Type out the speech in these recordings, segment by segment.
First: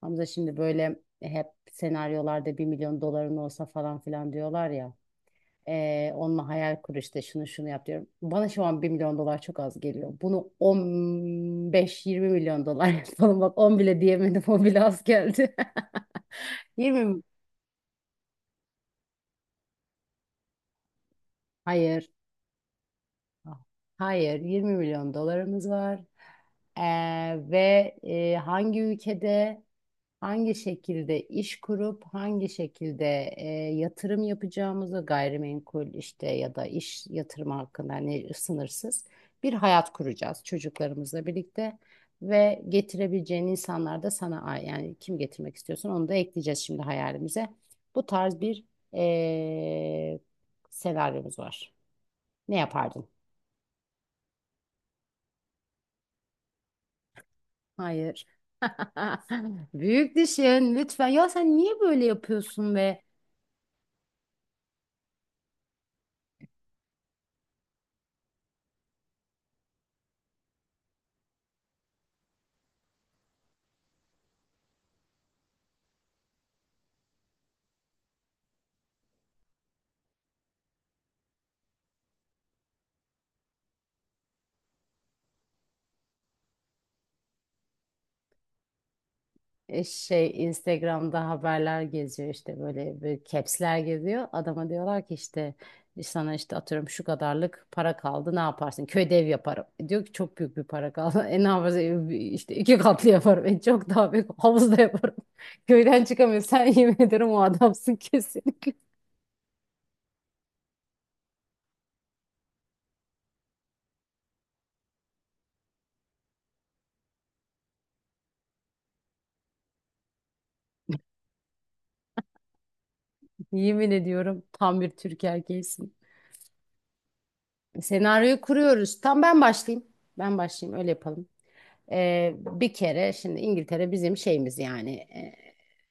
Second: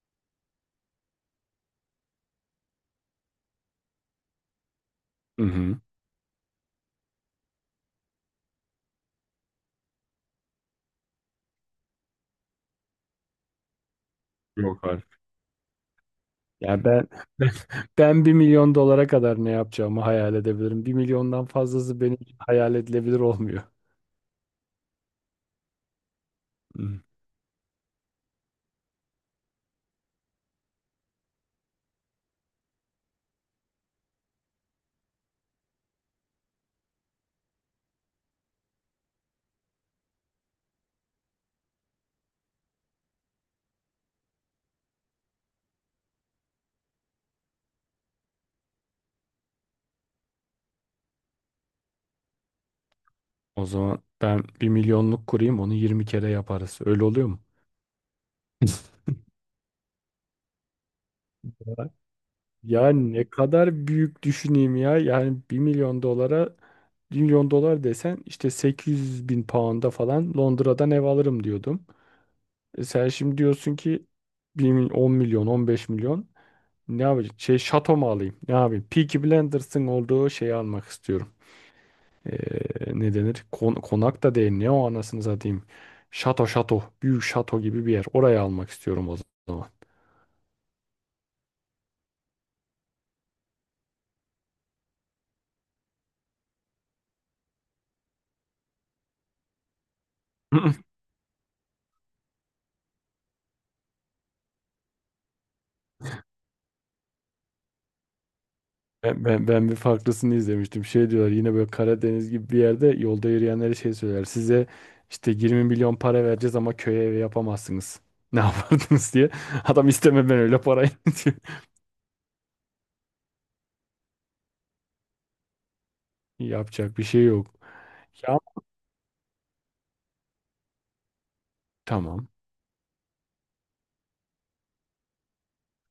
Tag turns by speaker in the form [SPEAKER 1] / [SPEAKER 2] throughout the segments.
[SPEAKER 1] Hamza şimdi böyle, hep senaryolarda bir milyon doların olsa falan filan diyorlar ya.
[SPEAKER 2] Hı hı.
[SPEAKER 1] Onunla hayal kur, işte şunu şunu yap diyorum. Bana şu an bir milyon dolar çok az geliyor. Bunu on beş, yirmi milyon dolar yapalım. Bak 10 bile diyemedim. O bile
[SPEAKER 2] Yok
[SPEAKER 1] az
[SPEAKER 2] artık.
[SPEAKER 1] geldi.
[SPEAKER 2] Ya
[SPEAKER 1] Yirmi
[SPEAKER 2] ben
[SPEAKER 1] mi?
[SPEAKER 2] ben ben 1 milyon dolara kadar ne yapacağımı hayal edebilirim. 1 milyondan fazlası
[SPEAKER 1] Hayır.
[SPEAKER 2] benim için hayal edilebilir
[SPEAKER 1] Ah,
[SPEAKER 2] olmuyor.
[SPEAKER 1] hayır. 20 milyon dolarımız var. Ee,
[SPEAKER 2] Hı.
[SPEAKER 1] ve hangi ülkede? Hangi şekilde iş kurup hangi şekilde, yatırım yapacağımızı, gayrimenkul işte ya da iş yatırımı hakkında, hani sınırsız bir hayat kuracağız çocuklarımızla birlikte ve getirebileceğin insanlar da sana yani kim getirmek istiyorsan onu da ekleyeceğiz şimdi hayalimize. Bu tarz bir e, senaryomuz var. Ne yapardın?
[SPEAKER 2] O zaman ben 1 milyonluk kurayım, onu 20 kere yaparız. Öyle oluyor mu?
[SPEAKER 1] Hayır. Büyük düşün lütfen. Ya sen
[SPEAKER 2] Ya
[SPEAKER 1] niye böyle yapıyorsun
[SPEAKER 2] ya
[SPEAKER 1] be?
[SPEAKER 2] ne kadar büyük düşüneyim ya. Yani 1 milyon dolara 1 milyon dolar desen işte 800 bin pound'a falan Londra'dan ev alırım diyordum. E sen şimdi diyorsun ki 10 milyon, 15 milyon. Ne yapacağım? Şey, şato mu alayım? Ne yapayım? Peaky Blinders'ın olduğu şeyi almak istiyorum. Ee, ne denir? Konak da değil. Ne o, anasını satayım? Şato şato. Büyük şato gibi bir yer. Oraya almak istiyorum o zaman.
[SPEAKER 1] Şey, Instagram'da haberler geziyor, işte böyle bir caps'ler geziyor. Adama diyorlar ki, işte sana, işte atıyorum, şu kadarlık para kaldı ne yaparsın? Köyde ev yaparım. E, diyor ki çok büyük bir para kaldı. E ne yaparsın? E, işte iki katlı yaparım. E çok daha büyük havuzda yaparım. Köyden çıkamıyor. Sen, yemin ederim o adamsın kesin.
[SPEAKER 2] Ben bir farklısını izlemiştim. Şey diyorlar, yine böyle Karadeniz gibi bir yerde yolda yürüyenlere şey söyler. Size işte 20 milyon para vereceğiz ama köye evi yapamazsınız. Ne yapardınız diye. Adam, isteme ben öyle parayı diyor.
[SPEAKER 1] Yemin ediyorum, tam bir Türk erkeğisin.
[SPEAKER 2] Yapacak bir şey yok. Ya
[SPEAKER 1] Senaryoyu kuruyoruz. Tam ben başlayayım. Ben başlayayım, öyle yapalım.
[SPEAKER 2] tamam.
[SPEAKER 1] Bir kere şimdi İngiltere bizim şeyimiz, yani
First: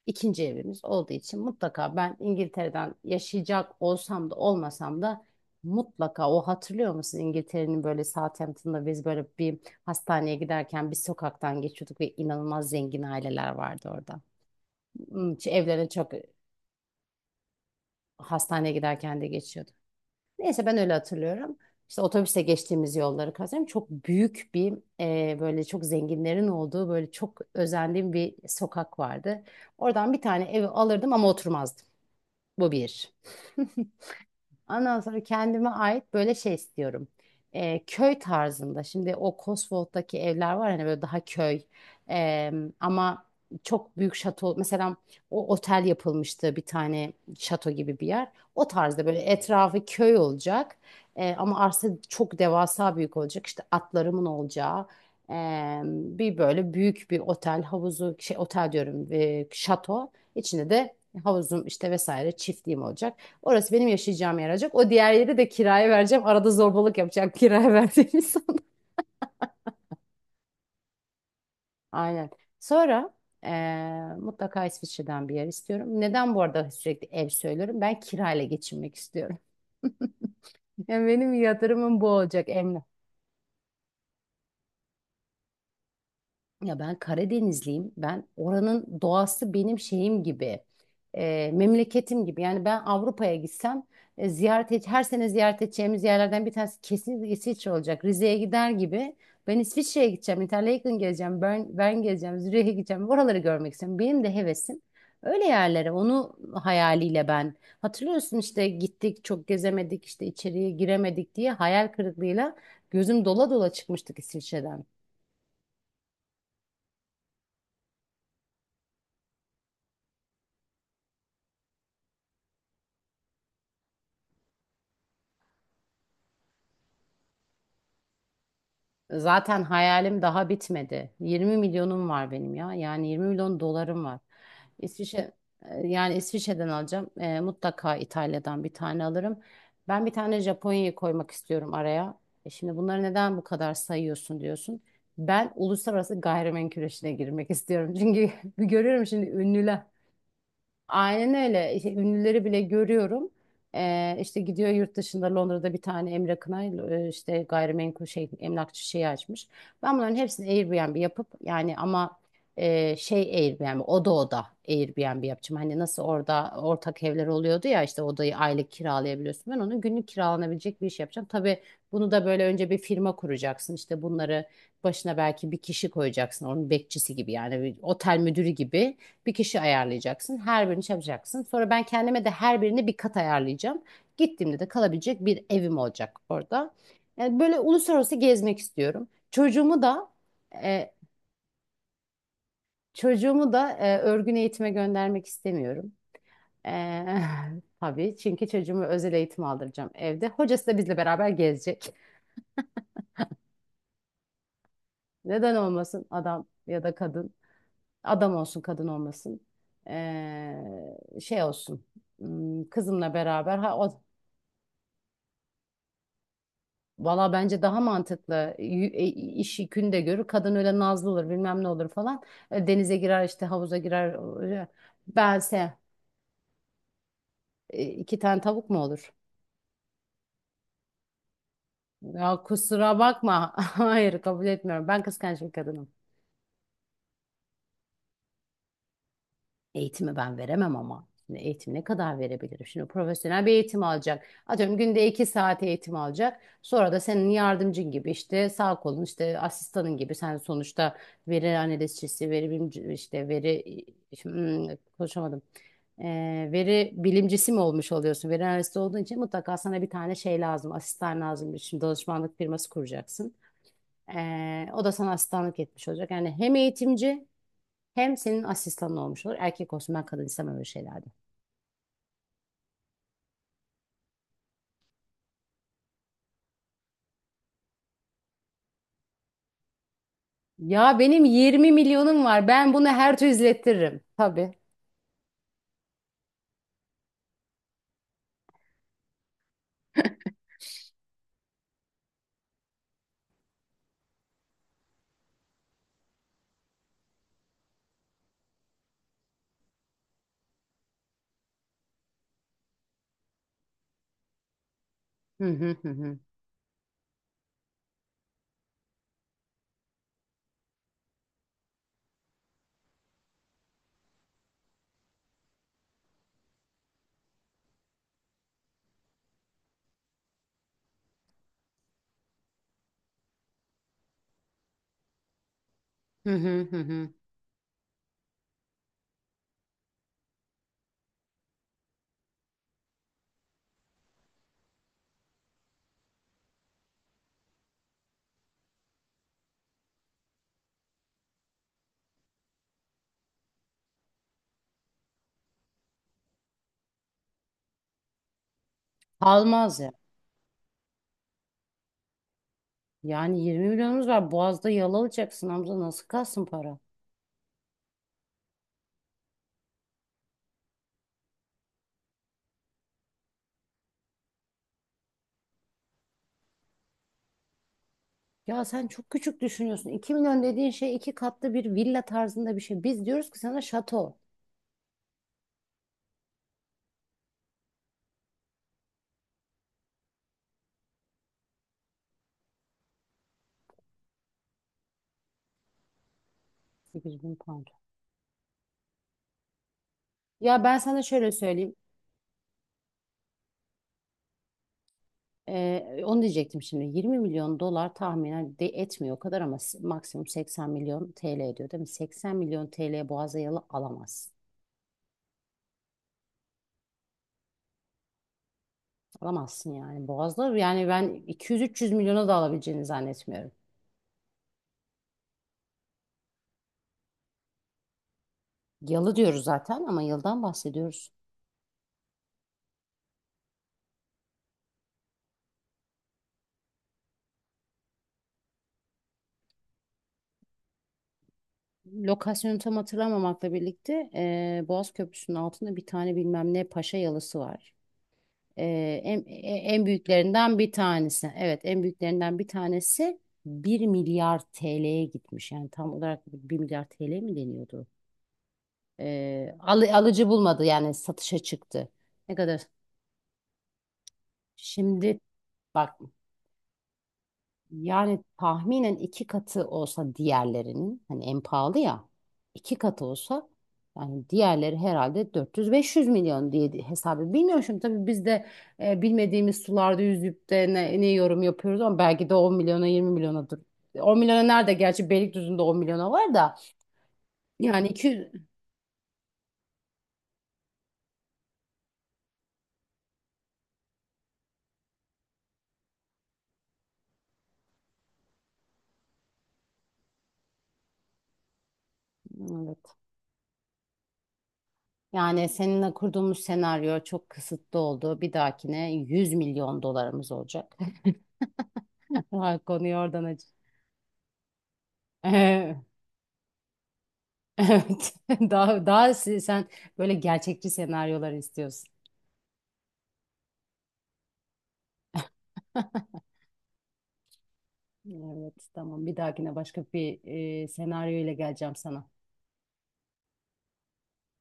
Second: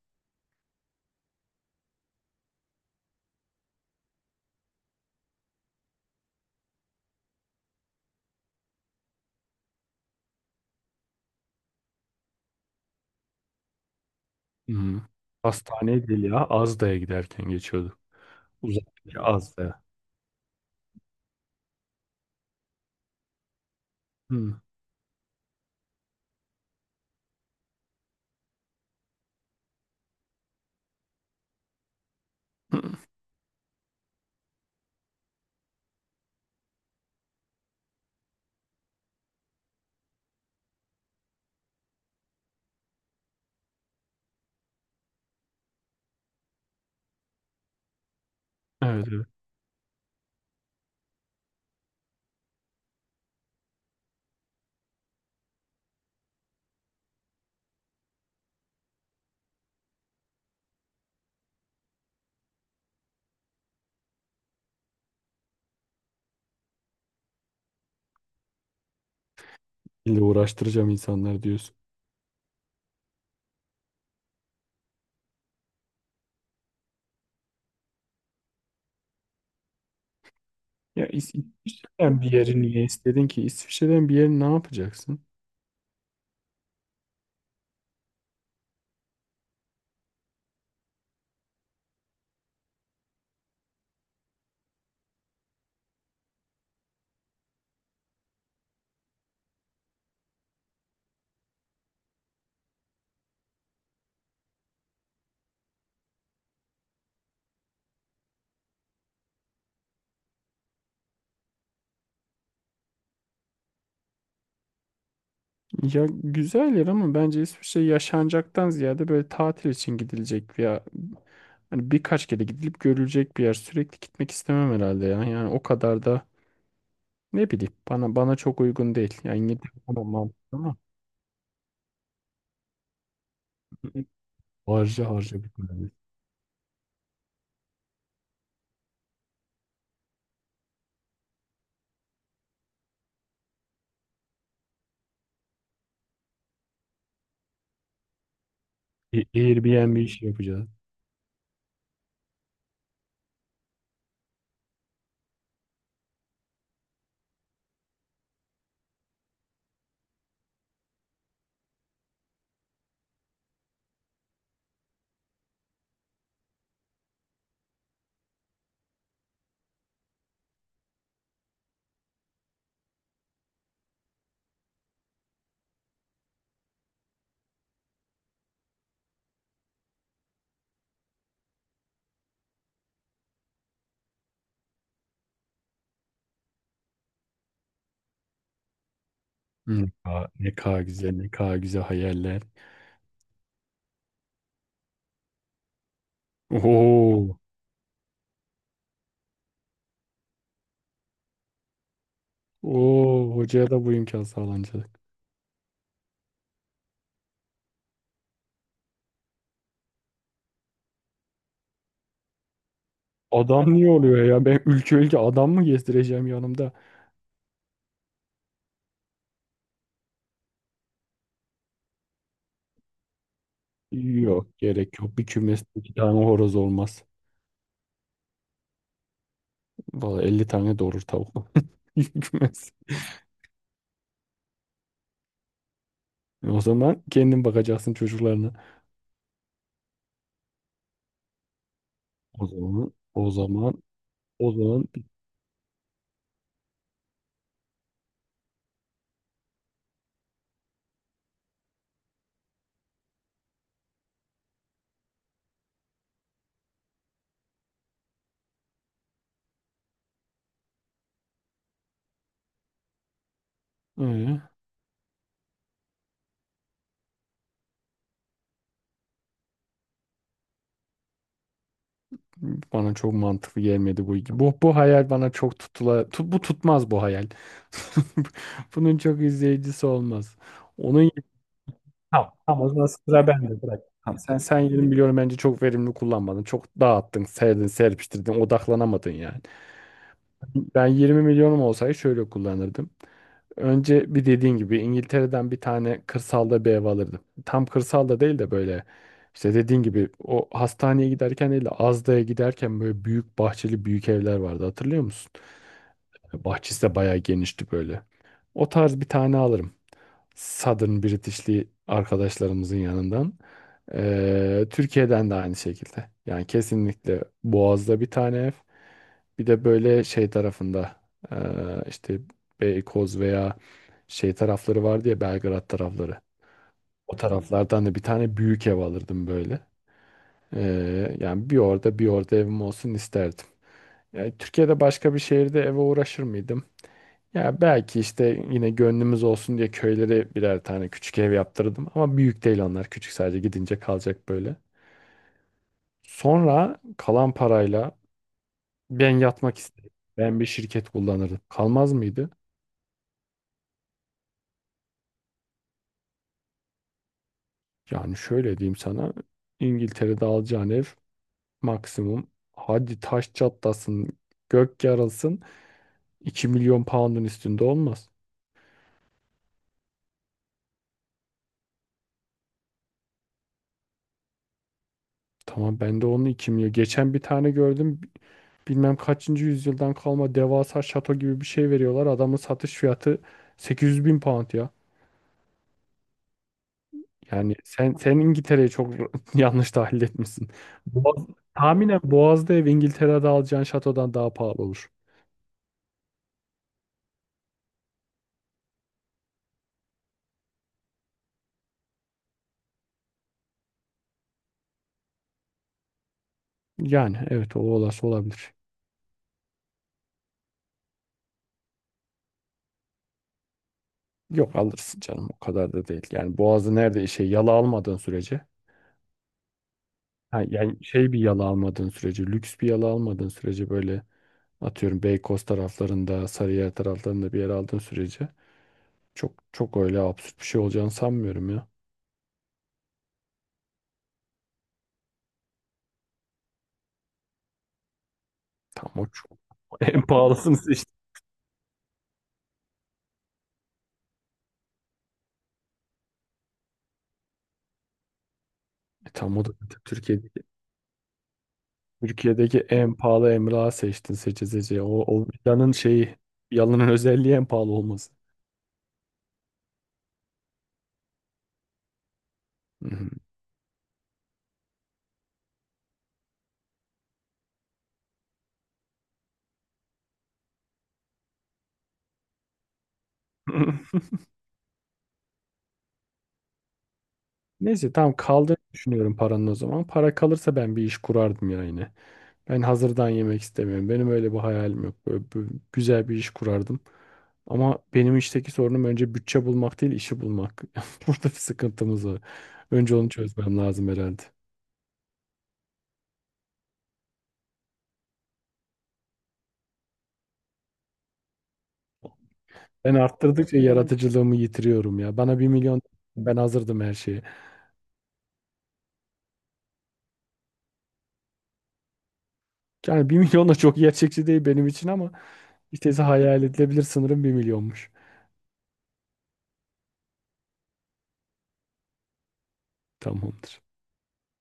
[SPEAKER 1] ikinci evimiz olduğu için, mutlaka ben İngiltere'den yaşayacak olsam da olmasam da mutlaka, o hatırlıyor musun, İngiltere'nin böyle Southampton'da biz böyle bir hastaneye giderken bir sokaktan geçiyorduk ve inanılmaz zengin aileler vardı orada.
[SPEAKER 2] Hı.
[SPEAKER 1] Hmm, evlerine
[SPEAKER 2] Hastaneye
[SPEAKER 1] çok,
[SPEAKER 2] değil ya. Azda'ya giderken geçiyordu.
[SPEAKER 1] hastaneye
[SPEAKER 2] Uzak
[SPEAKER 1] giderken de
[SPEAKER 2] bir
[SPEAKER 1] geçiyorduk.
[SPEAKER 2] Azda.
[SPEAKER 1] Neyse, ben öyle hatırlıyorum. İşte otobüse geçtiğimiz yolları kazanıyorum. Çok büyük
[SPEAKER 2] Hı.
[SPEAKER 1] bir, böyle çok zenginlerin olduğu, böyle çok özendiğim bir sokak vardı. Oradan bir tane evi alırdım ama oturmazdım. Bu
[SPEAKER 2] Hı.
[SPEAKER 1] bir. Ondan sonra kendime ait böyle şey istiyorum. Köy tarzında. Şimdi o Cotswold'daki evler var, hani böyle daha köy. Ee, ama çok büyük şato. Mesela o otel yapılmıştı, bir tane şato gibi bir yer. O tarzda,
[SPEAKER 2] Evet,
[SPEAKER 1] böyle
[SPEAKER 2] evet.
[SPEAKER 1] etrafı köy olacak. Ama arsa çok devasa büyük olacak. İşte atlarımın olacağı. Bir böyle büyük bir otel havuzu, şey otel diyorum, şato içinde de havuzum, işte vesaire, çiftliğim olacak. Orası benim yaşayacağım yer olacak. O diğer yeri de kiraya vereceğim. Arada zorbalık yapacak kiraya verdiğim insan.
[SPEAKER 2] İlle uğraştıracağım insanlar diyorsun.
[SPEAKER 1] Aynen. Sonra mutlaka İsviçre'den bir yer istiyorum. Neden bu arada sürekli ev söylüyorum? Ben kirayla geçinmek istiyorum. Yani
[SPEAKER 2] Ya
[SPEAKER 1] benim yatırımım bu
[SPEAKER 2] İsviçre'den bir
[SPEAKER 1] olacak
[SPEAKER 2] yeri
[SPEAKER 1] Emre.
[SPEAKER 2] niye istedin ki? İsviçre'den bir yeri ne yapacaksın?
[SPEAKER 1] Ya ben Karadenizliyim. Ben oranın doğası benim şeyim gibi, memleketim gibi. Yani ben Avrupa'ya gitsem, ziyaret et, her sene ziyaret edeceğimiz yerlerden bir tanesi kesinlikle İsviçre olacak. Rize'ye gider gibi. Ben İsviçre'ye gideceğim, Interlaken gezeceğim, Bern gezeceğim, Zürih'e gideceğim. Oraları görmek istiyorum. Benim de hevesim öyle yerlere. Onu hayaliyle ben. Hatırlıyorsun, işte gittik, çok gezemedik, işte içeriye giremedik diye hayal kırıklığıyla gözüm dola dola çıkmıştık İsviçre'den.
[SPEAKER 2] Ya, güzel yer ama bence İsviçre yaşanacaktan ziyade böyle tatil için gidilecek veya hani birkaç kere gidilip görülecek bir yer. Sürekli gitmek istemem herhalde ya. Yani o kadar da ne bileyim, bana çok uygun değil. Yani
[SPEAKER 1] Zaten
[SPEAKER 2] İngiltere tamam,
[SPEAKER 1] hayalim daha
[SPEAKER 2] mantıklı ama
[SPEAKER 1] bitmedi. 20 milyonum var benim ya. Yani 20 milyon dolarım var.
[SPEAKER 2] harca
[SPEAKER 1] İsviçre,
[SPEAKER 2] harca bitmez.
[SPEAKER 1] yani İsviçre'den alacağım. E, mutlaka İtalya'dan bir tane alırım. Ben bir tane Japonya'yı koymak istiyorum araya. E şimdi bunları neden bu kadar sayıyorsun diyorsun. Ben uluslararası gayrimenkul işine girmek istiyorum. Çünkü görüyorum şimdi ünlüler.
[SPEAKER 2] Airbnb işi yapacağız.
[SPEAKER 1] Aynen öyle. İşte ünlüleri bile görüyorum. İşte gidiyor yurt dışında, Londra'da bir tane Emre Kınay, işte gayrimenkul şey, emlakçı şeyi açmış. Ben bunların hepsini Airbnb yapıp, yani ama şey, Airbnb, oda oda Airbnb yapacağım. Hani nasıl orada ortak evler oluyordu ya, işte odayı aylık kiralayabiliyorsun. Ben onu günlük kiralanabilecek bir iş yapacağım. Tabii bunu da böyle önce bir firma kuracaksın. İşte bunları başına belki bir kişi koyacaksın. Onun bekçisi gibi, yani bir otel müdürü gibi. Bir kişi ayarlayacaksın. Her birini çalacaksın. Sonra ben kendime de her birine bir kat ayarlayacağım. Gittiğimde de kalabilecek bir evim olacak orada. Yani böyle uluslararası gezmek istiyorum.
[SPEAKER 2] Ne kadar, ne kadar
[SPEAKER 1] E,
[SPEAKER 2] güzel, ne kadar güzel hayaller.
[SPEAKER 1] çocuğumu da örgün eğitime göndermek istemiyorum. E,
[SPEAKER 2] Oo,
[SPEAKER 1] tabii, çünkü çocuğumu özel eğitim aldıracağım evde. Hocası da bizle beraber gezecek.
[SPEAKER 2] oo, hocaya da bu imkan sağlanacak.
[SPEAKER 1] Neden olmasın, adam ya da kadın. Adam olsun, kadın olmasın. E, şey olsun. Hmm, kızımla beraber,
[SPEAKER 2] Adam
[SPEAKER 1] ha,
[SPEAKER 2] niye
[SPEAKER 1] o,
[SPEAKER 2] oluyor ya? Ben ülke ülke adam mı gezdireceğim yanımda?
[SPEAKER 1] valla bence daha mantıklı. İş yükünü de görür. Kadın öyle nazlı olur, bilmem ne olur falan. E, denize girer işte, havuza girer.
[SPEAKER 2] Yok,
[SPEAKER 1] Öyle.
[SPEAKER 2] gerek yok. Bir kümeste
[SPEAKER 1] Bense,
[SPEAKER 2] iki tane horoz olmaz.
[SPEAKER 1] iki tane tavuk mu olur?
[SPEAKER 2] Valla 50 tane doğurur tavuk. Bir
[SPEAKER 1] Ya
[SPEAKER 2] kümes.
[SPEAKER 1] kusura bakma. Hayır, kabul etmiyorum. Ben kıskanç bir kadınım.
[SPEAKER 2] O zaman kendin bakacaksın çocuklarına.
[SPEAKER 1] Eğitimi ben veremem ama. Şimdi eğitim ne kadar
[SPEAKER 2] O
[SPEAKER 1] verebilirim? Şimdi
[SPEAKER 2] zaman, o
[SPEAKER 1] profesyonel bir
[SPEAKER 2] zaman,
[SPEAKER 1] eğitim alacak.
[SPEAKER 2] o
[SPEAKER 1] Atıyorum,
[SPEAKER 2] zaman.
[SPEAKER 1] günde iki saat eğitim alacak. Sonra da senin yardımcın gibi, işte sağ kolun, işte asistanın gibi. Sen sonuçta veri analizcisi, veri bilimci, işte veri, hmm, konuşamadım. Veri bilimcisi mi olmuş oluyorsun? Veri analisti olduğun için mutlaka sana bir tane şey lazım. Asistan lazım. Şimdi danışmanlık firması kuracaksın.
[SPEAKER 2] Ee?
[SPEAKER 1] O da sana asistanlık etmiş olacak. Yani hem eğitimci, hem senin asistanın olmuş olur. Erkek olsun, ben kadın istemem öyle şeylerde.
[SPEAKER 2] Bana çok mantıklı gelmedi bu. Bu hayal bana çok bu tutmaz bu hayal. Bunun çok izleyicisi olmaz.
[SPEAKER 1] Ya
[SPEAKER 2] Onun
[SPEAKER 1] benim 20 milyonum
[SPEAKER 2] Tamam,
[SPEAKER 1] var.
[SPEAKER 2] tamam, o
[SPEAKER 1] Ben
[SPEAKER 2] zaman
[SPEAKER 1] bunu her
[SPEAKER 2] sıra
[SPEAKER 1] türlü
[SPEAKER 2] bende, bırak.
[SPEAKER 1] izlettiririm.
[SPEAKER 2] Tamam. sen
[SPEAKER 1] Tabii.
[SPEAKER 2] sen 20 milyon bence çok verimli kullanmadın. Çok dağıttın, serdin, serpiştirdin, odaklanamadın yani. Ben 20 milyonum olsaydı şöyle kullanırdım. Önce bir, dediğin gibi İngiltere'den bir tane kırsalda bir ev alırdım. Tam kırsalda değil de böyle işte, dediğin gibi o hastaneye giderken değil de Azda'ya giderken böyle büyük bahçeli büyük evler vardı, hatırlıyor musun?
[SPEAKER 1] Hı hı hı hı.
[SPEAKER 2] Bahçesi de bayağı genişti böyle. O tarz bir tane alırım. Southern British'li arkadaşlarımızın yanından. Türkiye'den de aynı şekilde. Yani kesinlikle Boğaz'da bir tane ev. Bir de böyle şey tarafında, ee, işte Beykoz veya şey tarafları vardı ya, Belgrad tarafları.
[SPEAKER 1] Hı hı hı hı.
[SPEAKER 2] O taraflardan da bir tane büyük ev alırdım böyle. Yani bir orada bir orada evim olsun isterdim. Yani Türkiye'de başka bir şehirde eve uğraşır mıydım? Ya belki işte yine gönlümüz olsun diye köylere birer tane küçük ev yaptırdım. Ama büyük değil onlar. Küçük, sadece gidince kalacak böyle. Sonra kalan parayla ben yatmak
[SPEAKER 1] Kalmaz
[SPEAKER 2] istedim.
[SPEAKER 1] ya.
[SPEAKER 2] Ben bir şirket kullanırdım. Kalmaz mıydı?
[SPEAKER 1] Yani 20 milyonumuz var. Boğaz'da yalalayacaksın Hamza. Nasıl kalsın para?
[SPEAKER 2] Yani şöyle diyeyim sana. İngiltere'de alacağın ev maksimum, hadi taş çatlasın, gök yarılsın 2 milyon pound'un üstünde olmaz.
[SPEAKER 1] Ya sen çok küçük düşünüyorsun. 2 milyon dediğin şey iki katlı bir villa tarzında bir şey. Biz diyoruz ki sana şato.
[SPEAKER 2] Tamam, ben de onun 2 milyon. Geçen bir tane gördüm. Bilmem kaçıncı yüzyıldan kalma devasa şato gibi bir şey veriyorlar. Adamın satış fiyatı 800 bin pound ya.
[SPEAKER 1] 8 bin
[SPEAKER 2] Yani
[SPEAKER 1] pound.
[SPEAKER 2] sen İngiltere'yi çok yanlış tahlil etmişsin.
[SPEAKER 1] Ya ben sana
[SPEAKER 2] Boğaz,
[SPEAKER 1] şöyle söyleyeyim.
[SPEAKER 2] tahminen Boğaz'da ev İngiltere'de alacağın şatodan daha pahalı olur.
[SPEAKER 1] Onu diyecektim şimdi. 20 milyon dolar tahminen de etmiyor o kadar ama maksimum 80 milyon TL ediyor değil mi? 80 milyon TL'ye Boğaz'a yalı alamazsın.
[SPEAKER 2] Yani evet, o olası olabilir.
[SPEAKER 1] Alamazsın yani. Boğaz'da yani ben 200-300 milyona da alabileceğini zannetmiyorum.
[SPEAKER 2] Yok, alırsın canım, o kadar da değil. Yani Boğaz'ı nerede şey yala almadığın sürece,
[SPEAKER 1] Yalı diyoruz zaten ama yıldan
[SPEAKER 2] ha, yani
[SPEAKER 1] bahsediyoruz.
[SPEAKER 2] şey bir yala almadığın sürece, lüks bir yala almadığın sürece böyle atıyorum Beykoz taraflarında, Sarıyer taraflarında bir yer aldığın sürece çok çok öyle absürt bir şey olacağını sanmıyorum ya.
[SPEAKER 1] Lokasyonu tam hatırlamamakla birlikte Boğaz Köprüsü'nün altında bir tane bilmem ne paşa yalısı var.
[SPEAKER 2] Tam
[SPEAKER 1] Ee,
[SPEAKER 2] o
[SPEAKER 1] en, en
[SPEAKER 2] en pahalısını
[SPEAKER 1] büyüklerinden bir
[SPEAKER 2] seçtin.
[SPEAKER 1] tanesi. Evet, en büyüklerinden bir tanesi bir milyar TL'ye gitmiş. Yani tam olarak bir milyar TL mi deniyordu?
[SPEAKER 2] Tam o da
[SPEAKER 1] Alıcı
[SPEAKER 2] Türkiye'deki
[SPEAKER 1] bulmadı yani, satışa çıktı. Ne kadar?
[SPEAKER 2] En pahalı emlak seçtin seçe seçe. O,
[SPEAKER 1] Şimdi
[SPEAKER 2] o
[SPEAKER 1] bak,
[SPEAKER 2] yalanın özelliği en pahalı olması.
[SPEAKER 1] yani tahminen iki katı olsa diğerlerinin, hani en pahalı ya, iki
[SPEAKER 2] Hı
[SPEAKER 1] katı
[SPEAKER 2] hı.
[SPEAKER 1] olsa, yani diğerleri herhalde 400-500 milyon diye, hesabı bilmiyorum şimdi tabii, biz de bilmediğimiz sularda yüzüp de ne yorum yapıyoruz ama belki de 10 milyona 20 milyonadır. 10 milyona nerede, gerçi Beylikdüzü'nde 10 milyona var da, yani
[SPEAKER 2] Neyse, tamam,
[SPEAKER 1] 200,
[SPEAKER 2] kaldığını düşünüyorum paranın o zaman. Para kalırsa ben bir iş kurardım ya yine. Ben hazırdan yemek istemiyorum. Benim öyle bir hayalim yok. Böyle, güzel bir iş kurardım. Ama benim işteki sorunum önce bütçe bulmak değil, işi bulmak. Burada bir sıkıntımız var.
[SPEAKER 1] evet.
[SPEAKER 2] Önce onu çözmem lazım herhalde.
[SPEAKER 1] Yani seninle kurduğumuz senaryo çok kısıtlı oldu. Bir dahakine 100 milyon dolarımız olacak. Ha, konuyu
[SPEAKER 2] Ben
[SPEAKER 1] oradan aç.
[SPEAKER 2] arttırdıkça yaratıcılığımı yitiriyorum ya. Bana 1 milyon, ben hazırdım her şeye.
[SPEAKER 1] Evet. Sen böyle gerçekçi senaryolar istiyorsun.
[SPEAKER 2] Yani bir milyon da çok gerçekçi değil benim için ama işte hayal edilebilir sınırım 1 milyonmuş.
[SPEAKER 1] Evet, tamam. Bir dahakine başka bir senaryo ile geleceğim sana.
[SPEAKER 2] Tamamdır.